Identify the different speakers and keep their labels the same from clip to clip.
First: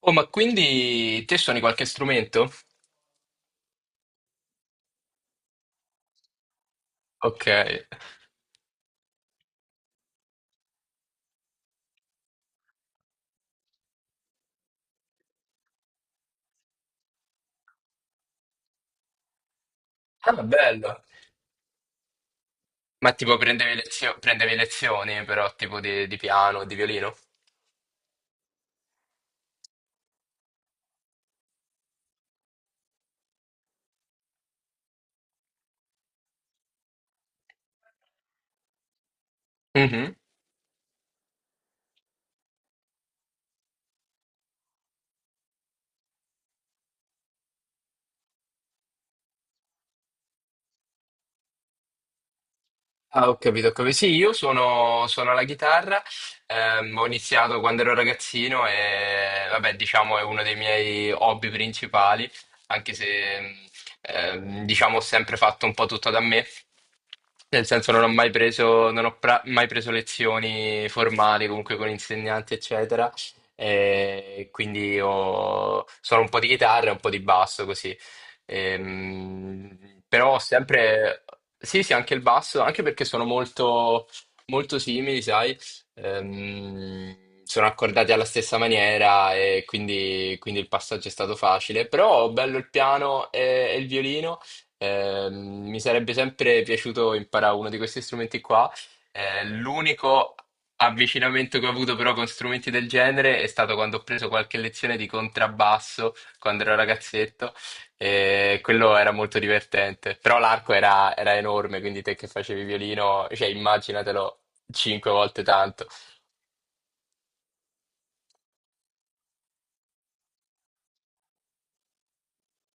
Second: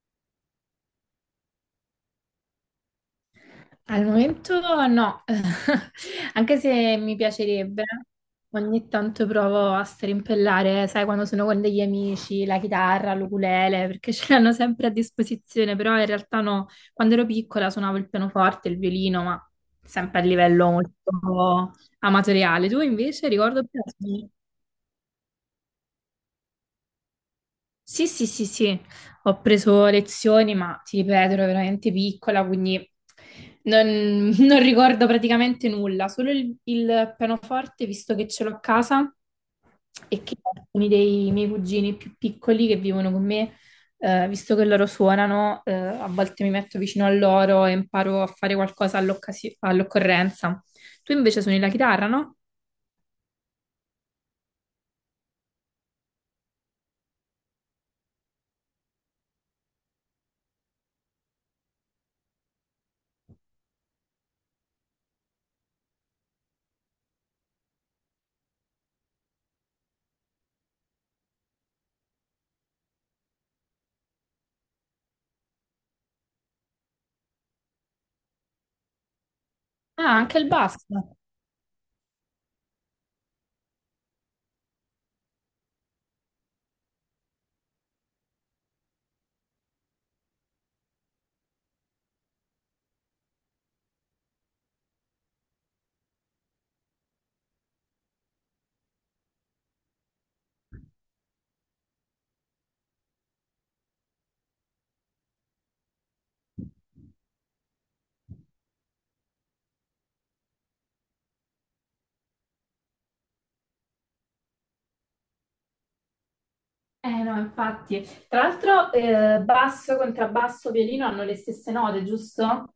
Speaker 1: Oh, ma quindi te suoni qualche strumento?
Speaker 2: Al momento no, anche se mi
Speaker 1: Ok.
Speaker 2: piacerebbe, ogni tanto provo a strimpellare, sai, quando sono con degli amici, la chitarra, l'ukulele, perché ce l'hanno sempre a disposizione, però in realtà no, quando ero piccola suonavo il pianoforte, il violino, ma sempre a
Speaker 1: Ah,
Speaker 2: livello
Speaker 1: bello.
Speaker 2: molto amatoriale. Tu
Speaker 1: Ma
Speaker 2: invece
Speaker 1: tipo
Speaker 2: ricordo più?
Speaker 1: prendevi lezioni però tipo di piano, di violino?
Speaker 2: Sì, sì, sì, sì, ho preso lezioni, ma ti ripeto, ero veramente piccola, quindi non, non ricordo praticamente nulla, solo il pianoforte, visto che ce l'ho a casa
Speaker 1: Mhm.
Speaker 2: e che alcuni dei miei cugini più piccoli che vivono con me, visto che loro suonano, a volte mi metto vicino a loro e imparo a fare qualcosa all'occorrenza. Tu invece suoni la chitarra, no?
Speaker 1: Ah, ho capito, ho capito. Sì, io suono la chitarra, ho iniziato quando ero ragazzino e vabbè, diciamo è uno dei miei hobby principali, anche se diciamo ho sempre fatto un po' tutto da me, nel senso non ho mai preso, non ho pra- mai preso lezioni formali comunque con insegnanti, eccetera, e quindi suono un po' di chitarra e un po' di basso così.
Speaker 2: Ah,
Speaker 1: Però
Speaker 2: anche il basso.
Speaker 1: sempre, sì, sì, anche il basso, anche perché sono molto, molto simili, sai. Sono accordati alla stessa maniera e quindi il passaggio è stato facile, però bello il piano e il violino. Mi sarebbe sempre piaciuto imparare uno di questi strumenti qua. L'unico avvicinamento che ho avuto però con strumenti del genere è stato quando ho preso qualche lezione di contrabbasso quando ero ragazzetto e quello era molto divertente. Però l'arco era enorme, quindi te che facevi violino, cioè immaginatelo cinque volte tanto.
Speaker 2: Eh no, infatti. Tra l'altro, basso, contrabbasso, violino hanno le stesse note, giusto?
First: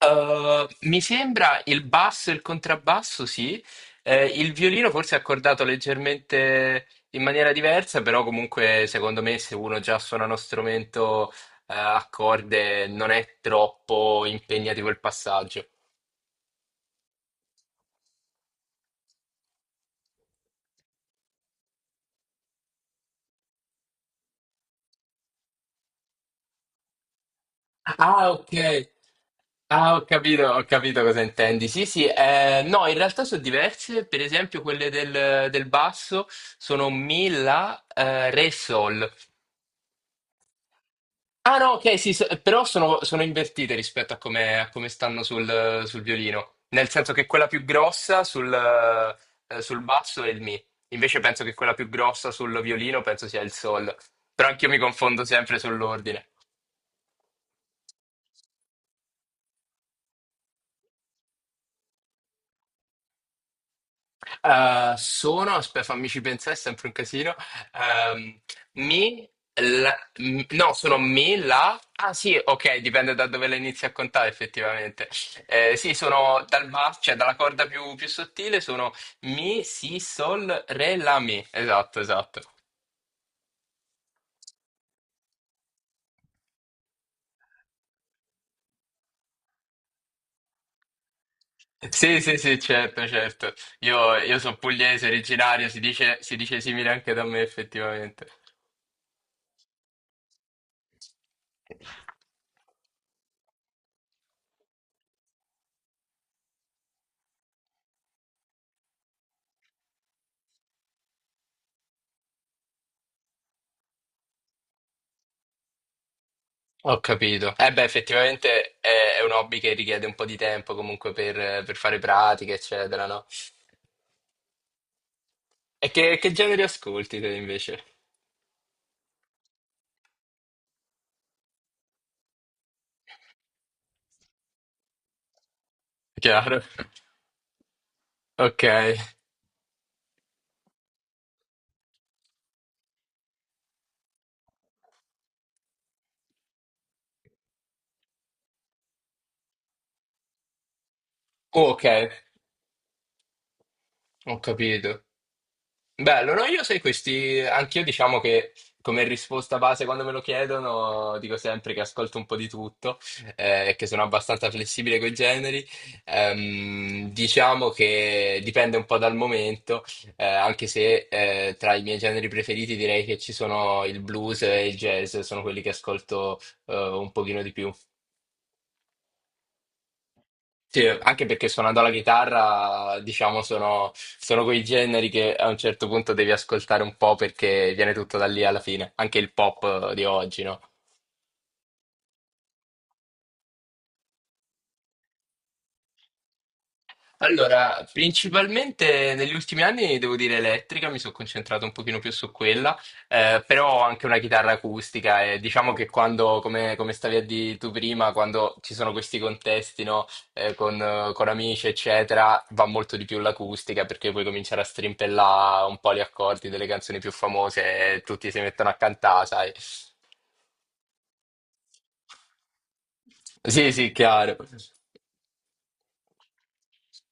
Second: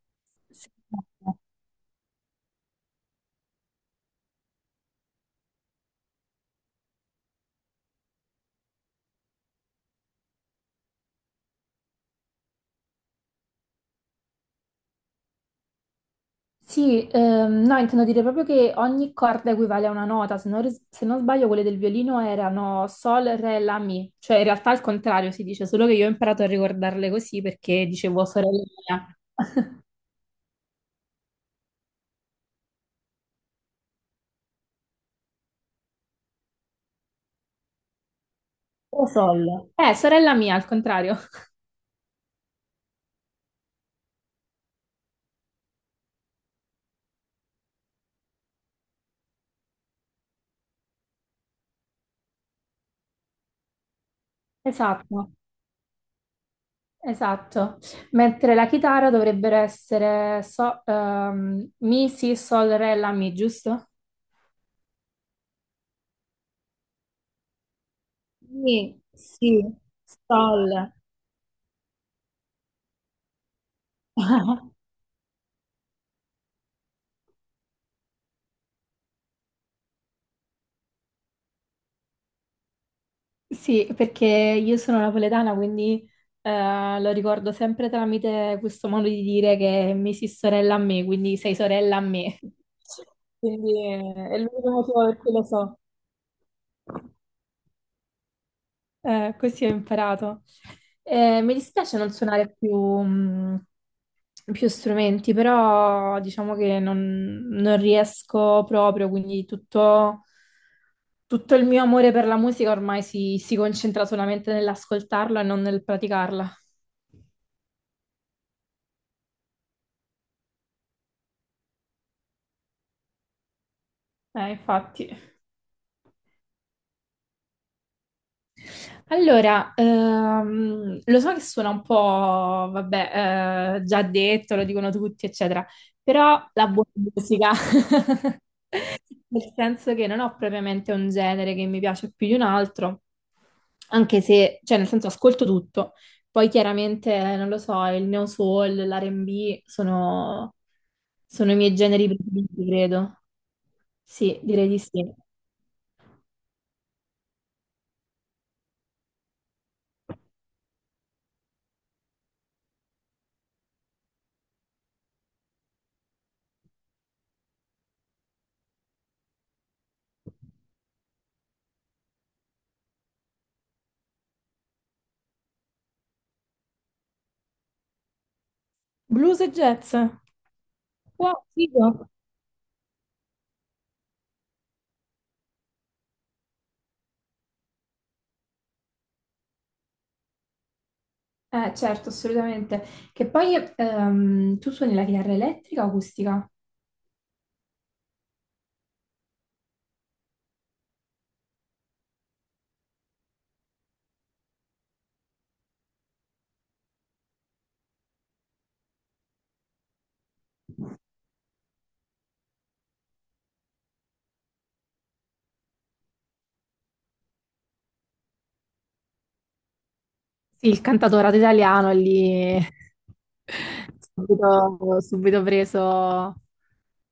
Speaker 2: Sì,
Speaker 1: Mi sembra il basso e il contrabbasso, sì. Il violino forse è accordato leggermente in maniera diversa, però comunque secondo me se uno già suona uno strumento a corde non è troppo impegnativo il passaggio.
Speaker 2: sì, no, intendo dire proprio che ogni corda equivale a una nota, se non sbaglio quelle del violino erano sol, re, la, mi, cioè in realtà al contrario si dice, solo che io ho imparato a ricordarle così perché dicevo
Speaker 1: Ah,
Speaker 2: sorella
Speaker 1: ok.
Speaker 2: mia.
Speaker 1: Ah, ho capito cosa intendi. Sì, sì, no, in realtà sono diverse. Per esempio, quelle del basso sono Mi, La, Re,
Speaker 2: O
Speaker 1: Sol.
Speaker 2: sol. Sorella mia, al contrario.
Speaker 1: Ah, no, ok, sì, però sono invertite rispetto a come stanno sul violino. Nel senso che quella più grossa sul basso è il Mi. Invece penso che quella più grossa sul violino penso sia il Sol. Però anch'io mi confondo
Speaker 2: Esatto.
Speaker 1: sempre sull'ordine.
Speaker 2: Esatto, mentre la chitarra dovrebbero essere Mi, Si, Sol, Re, La, Mi, giusto?
Speaker 1: Sono, aspetta, fammici pensare, è sempre un casino. Ehm,
Speaker 2: Sì,
Speaker 1: mi,
Speaker 2: sì,
Speaker 1: no,
Speaker 2: sol.
Speaker 1: sono mi, la. Ah sì, ok, dipende da dove la inizi a contare effettivamente. Sì, sono cioè dalla corda più sottile, sono mi, si, sol, re, la, mi. Esatto, esatto.
Speaker 2: Sì, perché io sono napoletana, quindi lo ricordo sempre tramite questo modo di dire che mi si sorella a me, quindi sei sorella a
Speaker 1: Sì, sì,
Speaker 2: me.
Speaker 1: sì, certo, certo.
Speaker 2: Quindi
Speaker 1: Io
Speaker 2: è
Speaker 1: sono
Speaker 2: l'unico motivo
Speaker 1: pugliese,
Speaker 2: per cui lo
Speaker 1: originario,
Speaker 2: so.
Speaker 1: si dice simile anche da me effettivamente.
Speaker 2: Così ho imparato. Mi dispiace non suonare più, mh, più strumenti, però diciamo che non riesco proprio, quindi tutto il mio amore per la musica ormai si concentra solamente nell'ascoltarla e non nel praticarla.
Speaker 1: Ho capito. Eh beh, effettivamente è un hobby che richiede un po' di tempo comunque per fare pratiche, eccetera, no?
Speaker 2: Infatti.
Speaker 1: E che genere ascolti te invece?
Speaker 2: Allora, lo so che suona un po', vabbè, già detto, lo dicono tutti, eccetera, però
Speaker 1: Chiaro.
Speaker 2: la buona musica.
Speaker 1: Ok.
Speaker 2: Nel senso che non ho propriamente un genere che mi piace più di un altro, anche se, cioè nel senso ascolto tutto. Poi chiaramente, non lo so, il neo soul, l'R&B sono i
Speaker 1: Oh,
Speaker 2: miei generi
Speaker 1: ok,
Speaker 2: preferiti, credo.
Speaker 1: ho
Speaker 2: Sì, direi di
Speaker 1: capito.
Speaker 2: sì.
Speaker 1: Bello, no? Io sai questi, anch'io diciamo che come risposta base quando me lo chiedono dico sempre che ascolto un po' di tutto e che sono abbastanza flessibile con i generi. Diciamo che dipende un po' dal momento, anche se tra i miei generi preferiti direi che ci sono il blues e il jazz, sono quelli che ascolto un pochino di più.
Speaker 2: Blues e jazz.
Speaker 1: Sì, anche
Speaker 2: Wow,
Speaker 1: perché suonando
Speaker 2: figo.
Speaker 1: la chitarra, diciamo, sono quei generi che a un certo punto devi ascoltare un po' perché viene tutto da lì alla fine, anche il pop di oggi, no?
Speaker 2: Certo, assolutamente. Che poi tu suoni la chitarra elettrica o acustica?
Speaker 1: Allora, principalmente negli ultimi anni devo dire elettrica, mi sono concentrato un pochino più su quella, però ho anche una chitarra acustica e diciamo che quando, come stavi a dire tu prima, quando ci sono questi contesti, no, con amici, eccetera, va molto di più l'acustica perché puoi cominciare a strimpellare un po' gli accordi delle canzoni più famose e tutti si mettono a cantare, sai?
Speaker 2: Sì, il cantautorato italiano è lì
Speaker 1: Sì, sì, chiaro.
Speaker 2: subito preso,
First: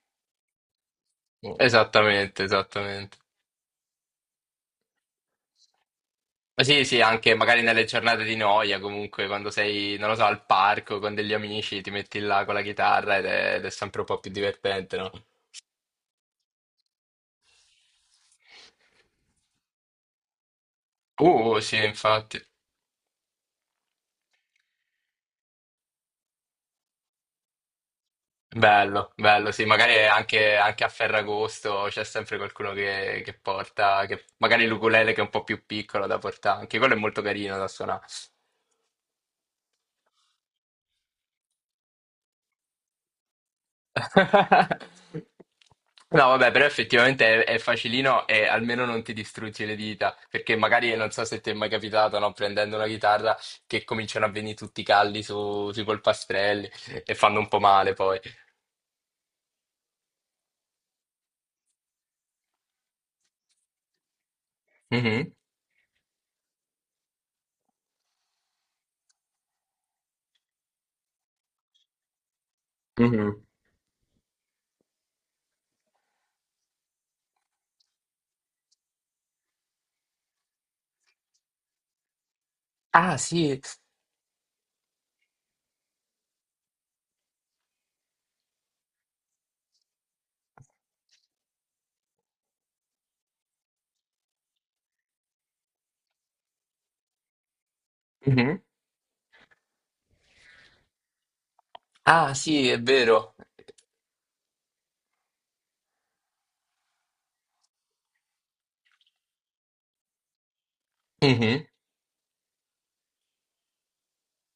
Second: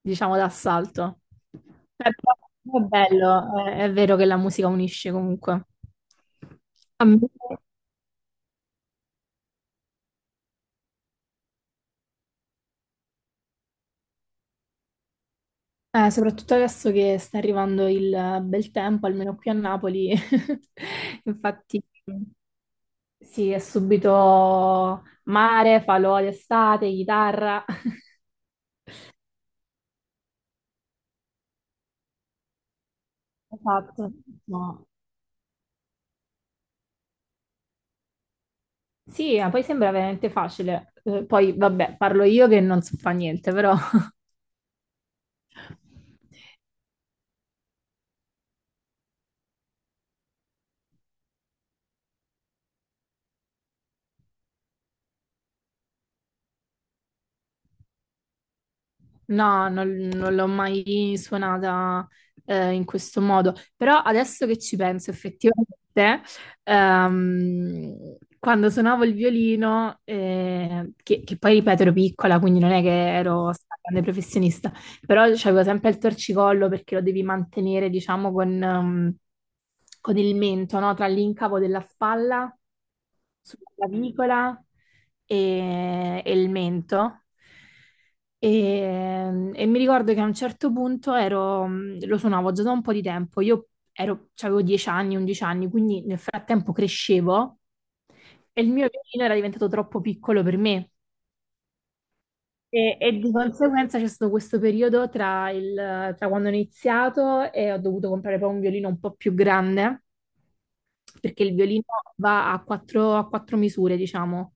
Speaker 2: diciamo, d'assalto.
Speaker 1: Esattamente,
Speaker 2: Però è
Speaker 1: esattamente.
Speaker 2: bello, è vero che la musica unisce comunque.
Speaker 1: Sì, sì,
Speaker 2: A me,
Speaker 1: anche magari nelle giornate di noia, comunque quando sei, non lo so, al parco con degli amici, ti metti là con la chitarra ed è sempre un po' più divertente, no?
Speaker 2: soprattutto adesso che sta arrivando il bel tempo, almeno qui a Napoli,
Speaker 1: Sì,
Speaker 2: infatti
Speaker 1: infatti.
Speaker 2: sì, è subito mare, falò d'estate, chitarra.
Speaker 1: Bello, bello, sì, magari anche a Ferragosto c'è sempre qualcuno che porta,
Speaker 2: Esatto,
Speaker 1: magari
Speaker 2: no,
Speaker 1: l'ukulele che è un po' più piccolo da portare, anche quello è molto carino da suonare.
Speaker 2: sì, ma poi sembra veramente facile. Poi, vabbè, parlo io che non so fa niente, però
Speaker 1: No, vabbè, però effettivamente è facilino e almeno non ti distruggi le dita, perché magari non so se ti è mai capitato, no, prendendo una chitarra che cominciano a venire tutti i calli sui polpastrelli e fanno un po' male poi.
Speaker 2: no, non l'ho mai suonata in questo modo. Però adesso che ci penso,
Speaker 1: Mhm.
Speaker 2: effettivamente, quando suonavo il violino, che poi ripeto ero piccola, quindi non è che
Speaker 1: Mhm.
Speaker 2: ero stata grande professionista, però c'avevo sempre il torcicollo perché lo devi mantenere, diciamo, con il mento, no? Tra l'incavo della spalla,
Speaker 1: Ah, sì.
Speaker 2: sulla clavicola e il mento. E mi ricordo che a un certo punto lo suonavo già da un po' di tempo, avevo 10 anni, 11 anni, quindi nel frattempo crescevo e
Speaker 1: Mhm.
Speaker 2: il mio violino era diventato troppo piccolo per me.
Speaker 1: Ah, sì, è
Speaker 2: E di
Speaker 1: vero.
Speaker 2: conseguenza c'è stato questo periodo tra quando ho iniziato e ho dovuto comprare poi un violino un po' più grande, perché il
Speaker 1: Mhm.
Speaker 2: violino va a a quattro misure, diciamo,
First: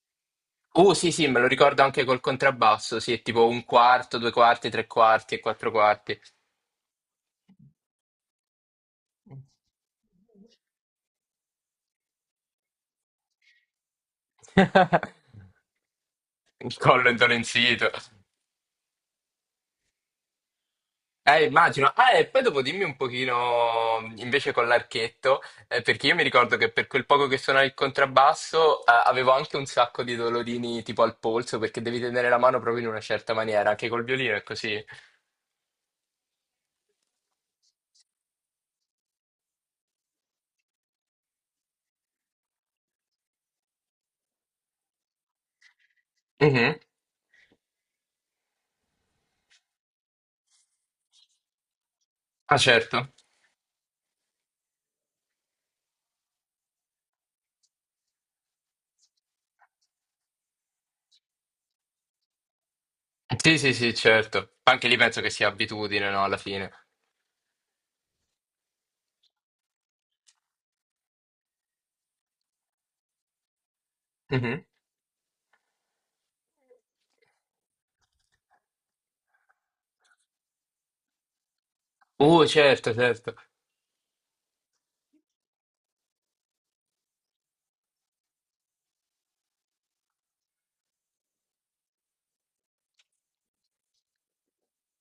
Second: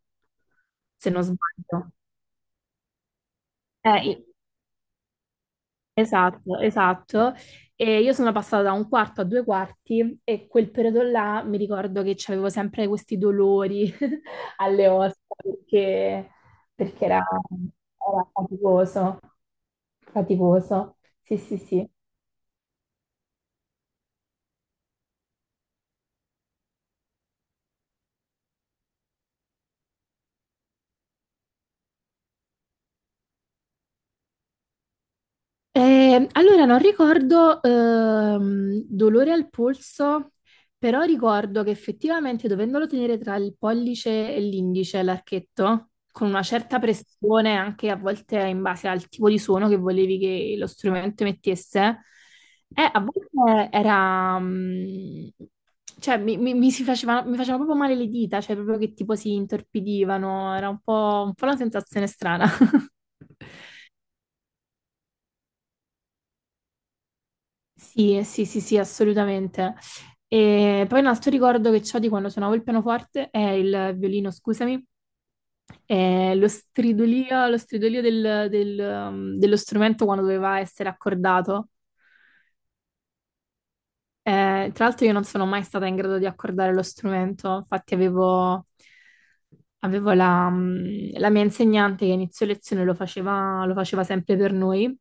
Speaker 2: se
Speaker 1: Sì,
Speaker 2: non
Speaker 1: sì, me lo ricordo
Speaker 2: sbaglio.
Speaker 1: anche col contrabbasso, sì, è tipo un
Speaker 2: Eh,
Speaker 1: quarto,
Speaker 2: i-
Speaker 1: due quarti, tre quarti e quattro quarti.
Speaker 2: esatto, esatto. E io sono passata da un quarto a due quarti e quel periodo là mi ricordo che avevo sempre questi dolori alle ossa
Speaker 1: Il
Speaker 2: perché
Speaker 1: collo indolenzito.
Speaker 2: era faticoso, faticoso. Sì, sì, sì.
Speaker 1: Immagino. Ah, e poi dopo dimmi un pochino invece con l'archetto, perché io mi ricordo che per quel poco che suonavo il contrabbasso, avevo anche un sacco di dolorini tipo al polso, perché devi tenere la mano proprio in una certa maniera, anche col violino è così.
Speaker 2: Allora, non ricordo dolore al polso, però ricordo che effettivamente dovendolo tenere tra il pollice e l'indice, l'archetto, con una
Speaker 1: Mhm.
Speaker 2: certa pressione, anche a volte in base al tipo di suono che volevi che lo strumento emettesse,
Speaker 1: Ah,
Speaker 2: a
Speaker 1: certo.
Speaker 2: volte era... mm, cioè, mi si faceva, mi facevano proprio male le dita, cioè proprio che tipo si intorpidivano, era un po' una sensazione strana.
Speaker 1: Sì, sì, sì, certo. Anche lì penso che sia abitudine, no, alla fine.
Speaker 2: Sì, sì, sì, sì, assolutamente. E poi un altro ricordo che ho di quando suonavo il pianoforte è il violino,
Speaker 1: Mhm.
Speaker 2: scusami, è lo stridolio, lo stridolio dello strumento quando doveva essere accordato.
Speaker 1: Certo, certo.
Speaker 2: Tra l'altro io non sono mai stata in grado di accordare lo strumento, infatti avevo la mia insegnante che a inizio lezione lo faceva sempre per noi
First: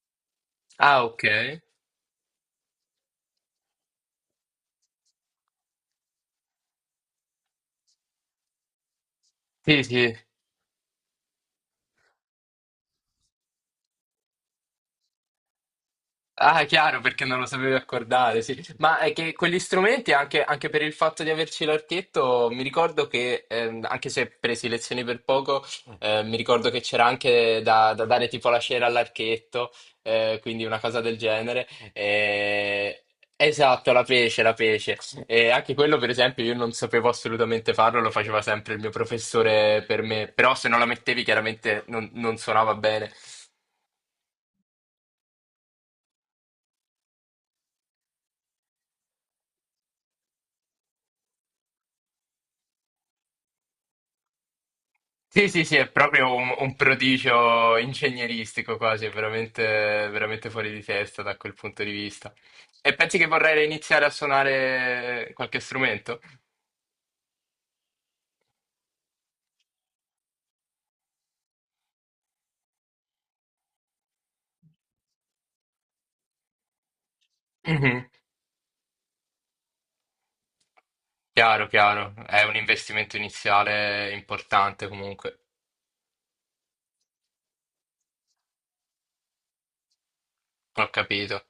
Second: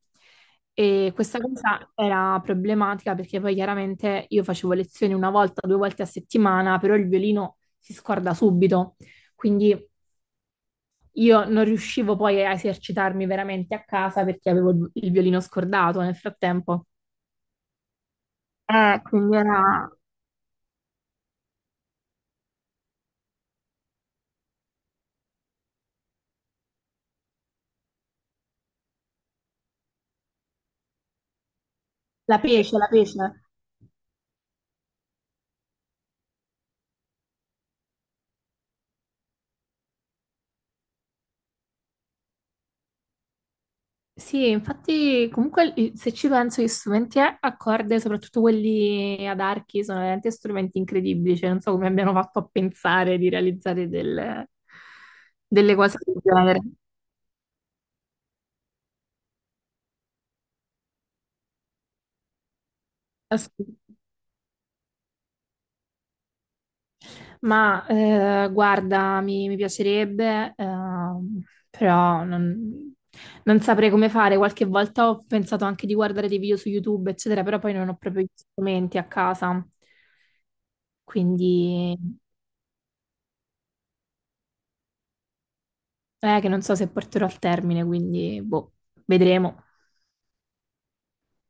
Speaker 1: Ah,
Speaker 2: e
Speaker 1: ok.
Speaker 2: questa cosa era problematica perché poi chiaramente io facevo lezioni una volta, due volte a settimana, però il violino si scorda subito, quindi
Speaker 1: Sì, sì.
Speaker 2: io non riuscivo poi a esercitarmi veramente a casa perché avevo il violino scordato nel
Speaker 1: Ah,
Speaker 2: frattempo.
Speaker 1: chiaro, perché non lo sapevi accordare, sì. Ma è che
Speaker 2: Quindi
Speaker 1: quegli
Speaker 2: era
Speaker 1: strumenti, anche, anche per il fatto di averci l'archetto, mi ricordo che, anche se presi lezioni per poco, mi ricordo che c'era anche da dare tipo la cera all'archetto, quindi una cosa del genere.
Speaker 2: la pece, la pece.
Speaker 1: Esatto, la pece, la pece. E anche quello, per esempio, io non sapevo assolutamente farlo, lo faceva sempre il mio professore per me, però se non la mettevi chiaramente non suonava bene.
Speaker 2: Sì, infatti comunque se ci penso gli strumenti a corde, soprattutto quelli ad archi, sono veramente strumenti incredibili, cioè non so come abbiano fatto a pensare di realizzare
Speaker 1: Sì, sì, sì,
Speaker 2: delle
Speaker 1: è
Speaker 2: cose del
Speaker 1: proprio un,
Speaker 2: genere.
Speaker 1: un prodigio ingegneristico quasi, è veramente, veramente fuori di testa da quel punto di vista. E pensi che
Speaker 2: Ass-
Speaker 1: vorrei iniziare a suonare qualche strumento?
Speaker 2: Ma guarda, mi piacerebbe, però non saprei come fare. Qualche volta ho pensato anche di guardare dei video su YouTube, eccetera, però poi non ho
Speaker 1: Mhm.
Speaker 2: proprio gli strumenti a casa,
Speaker 1: Chiaro,
Speaker 2: quindi...
Speaker 1: chiaro, è un investimento iniziale importante comunque,
Speaker 2: Che non so se porterò al termine, quindi boh, vedremo.
Speaker 1: ho capito.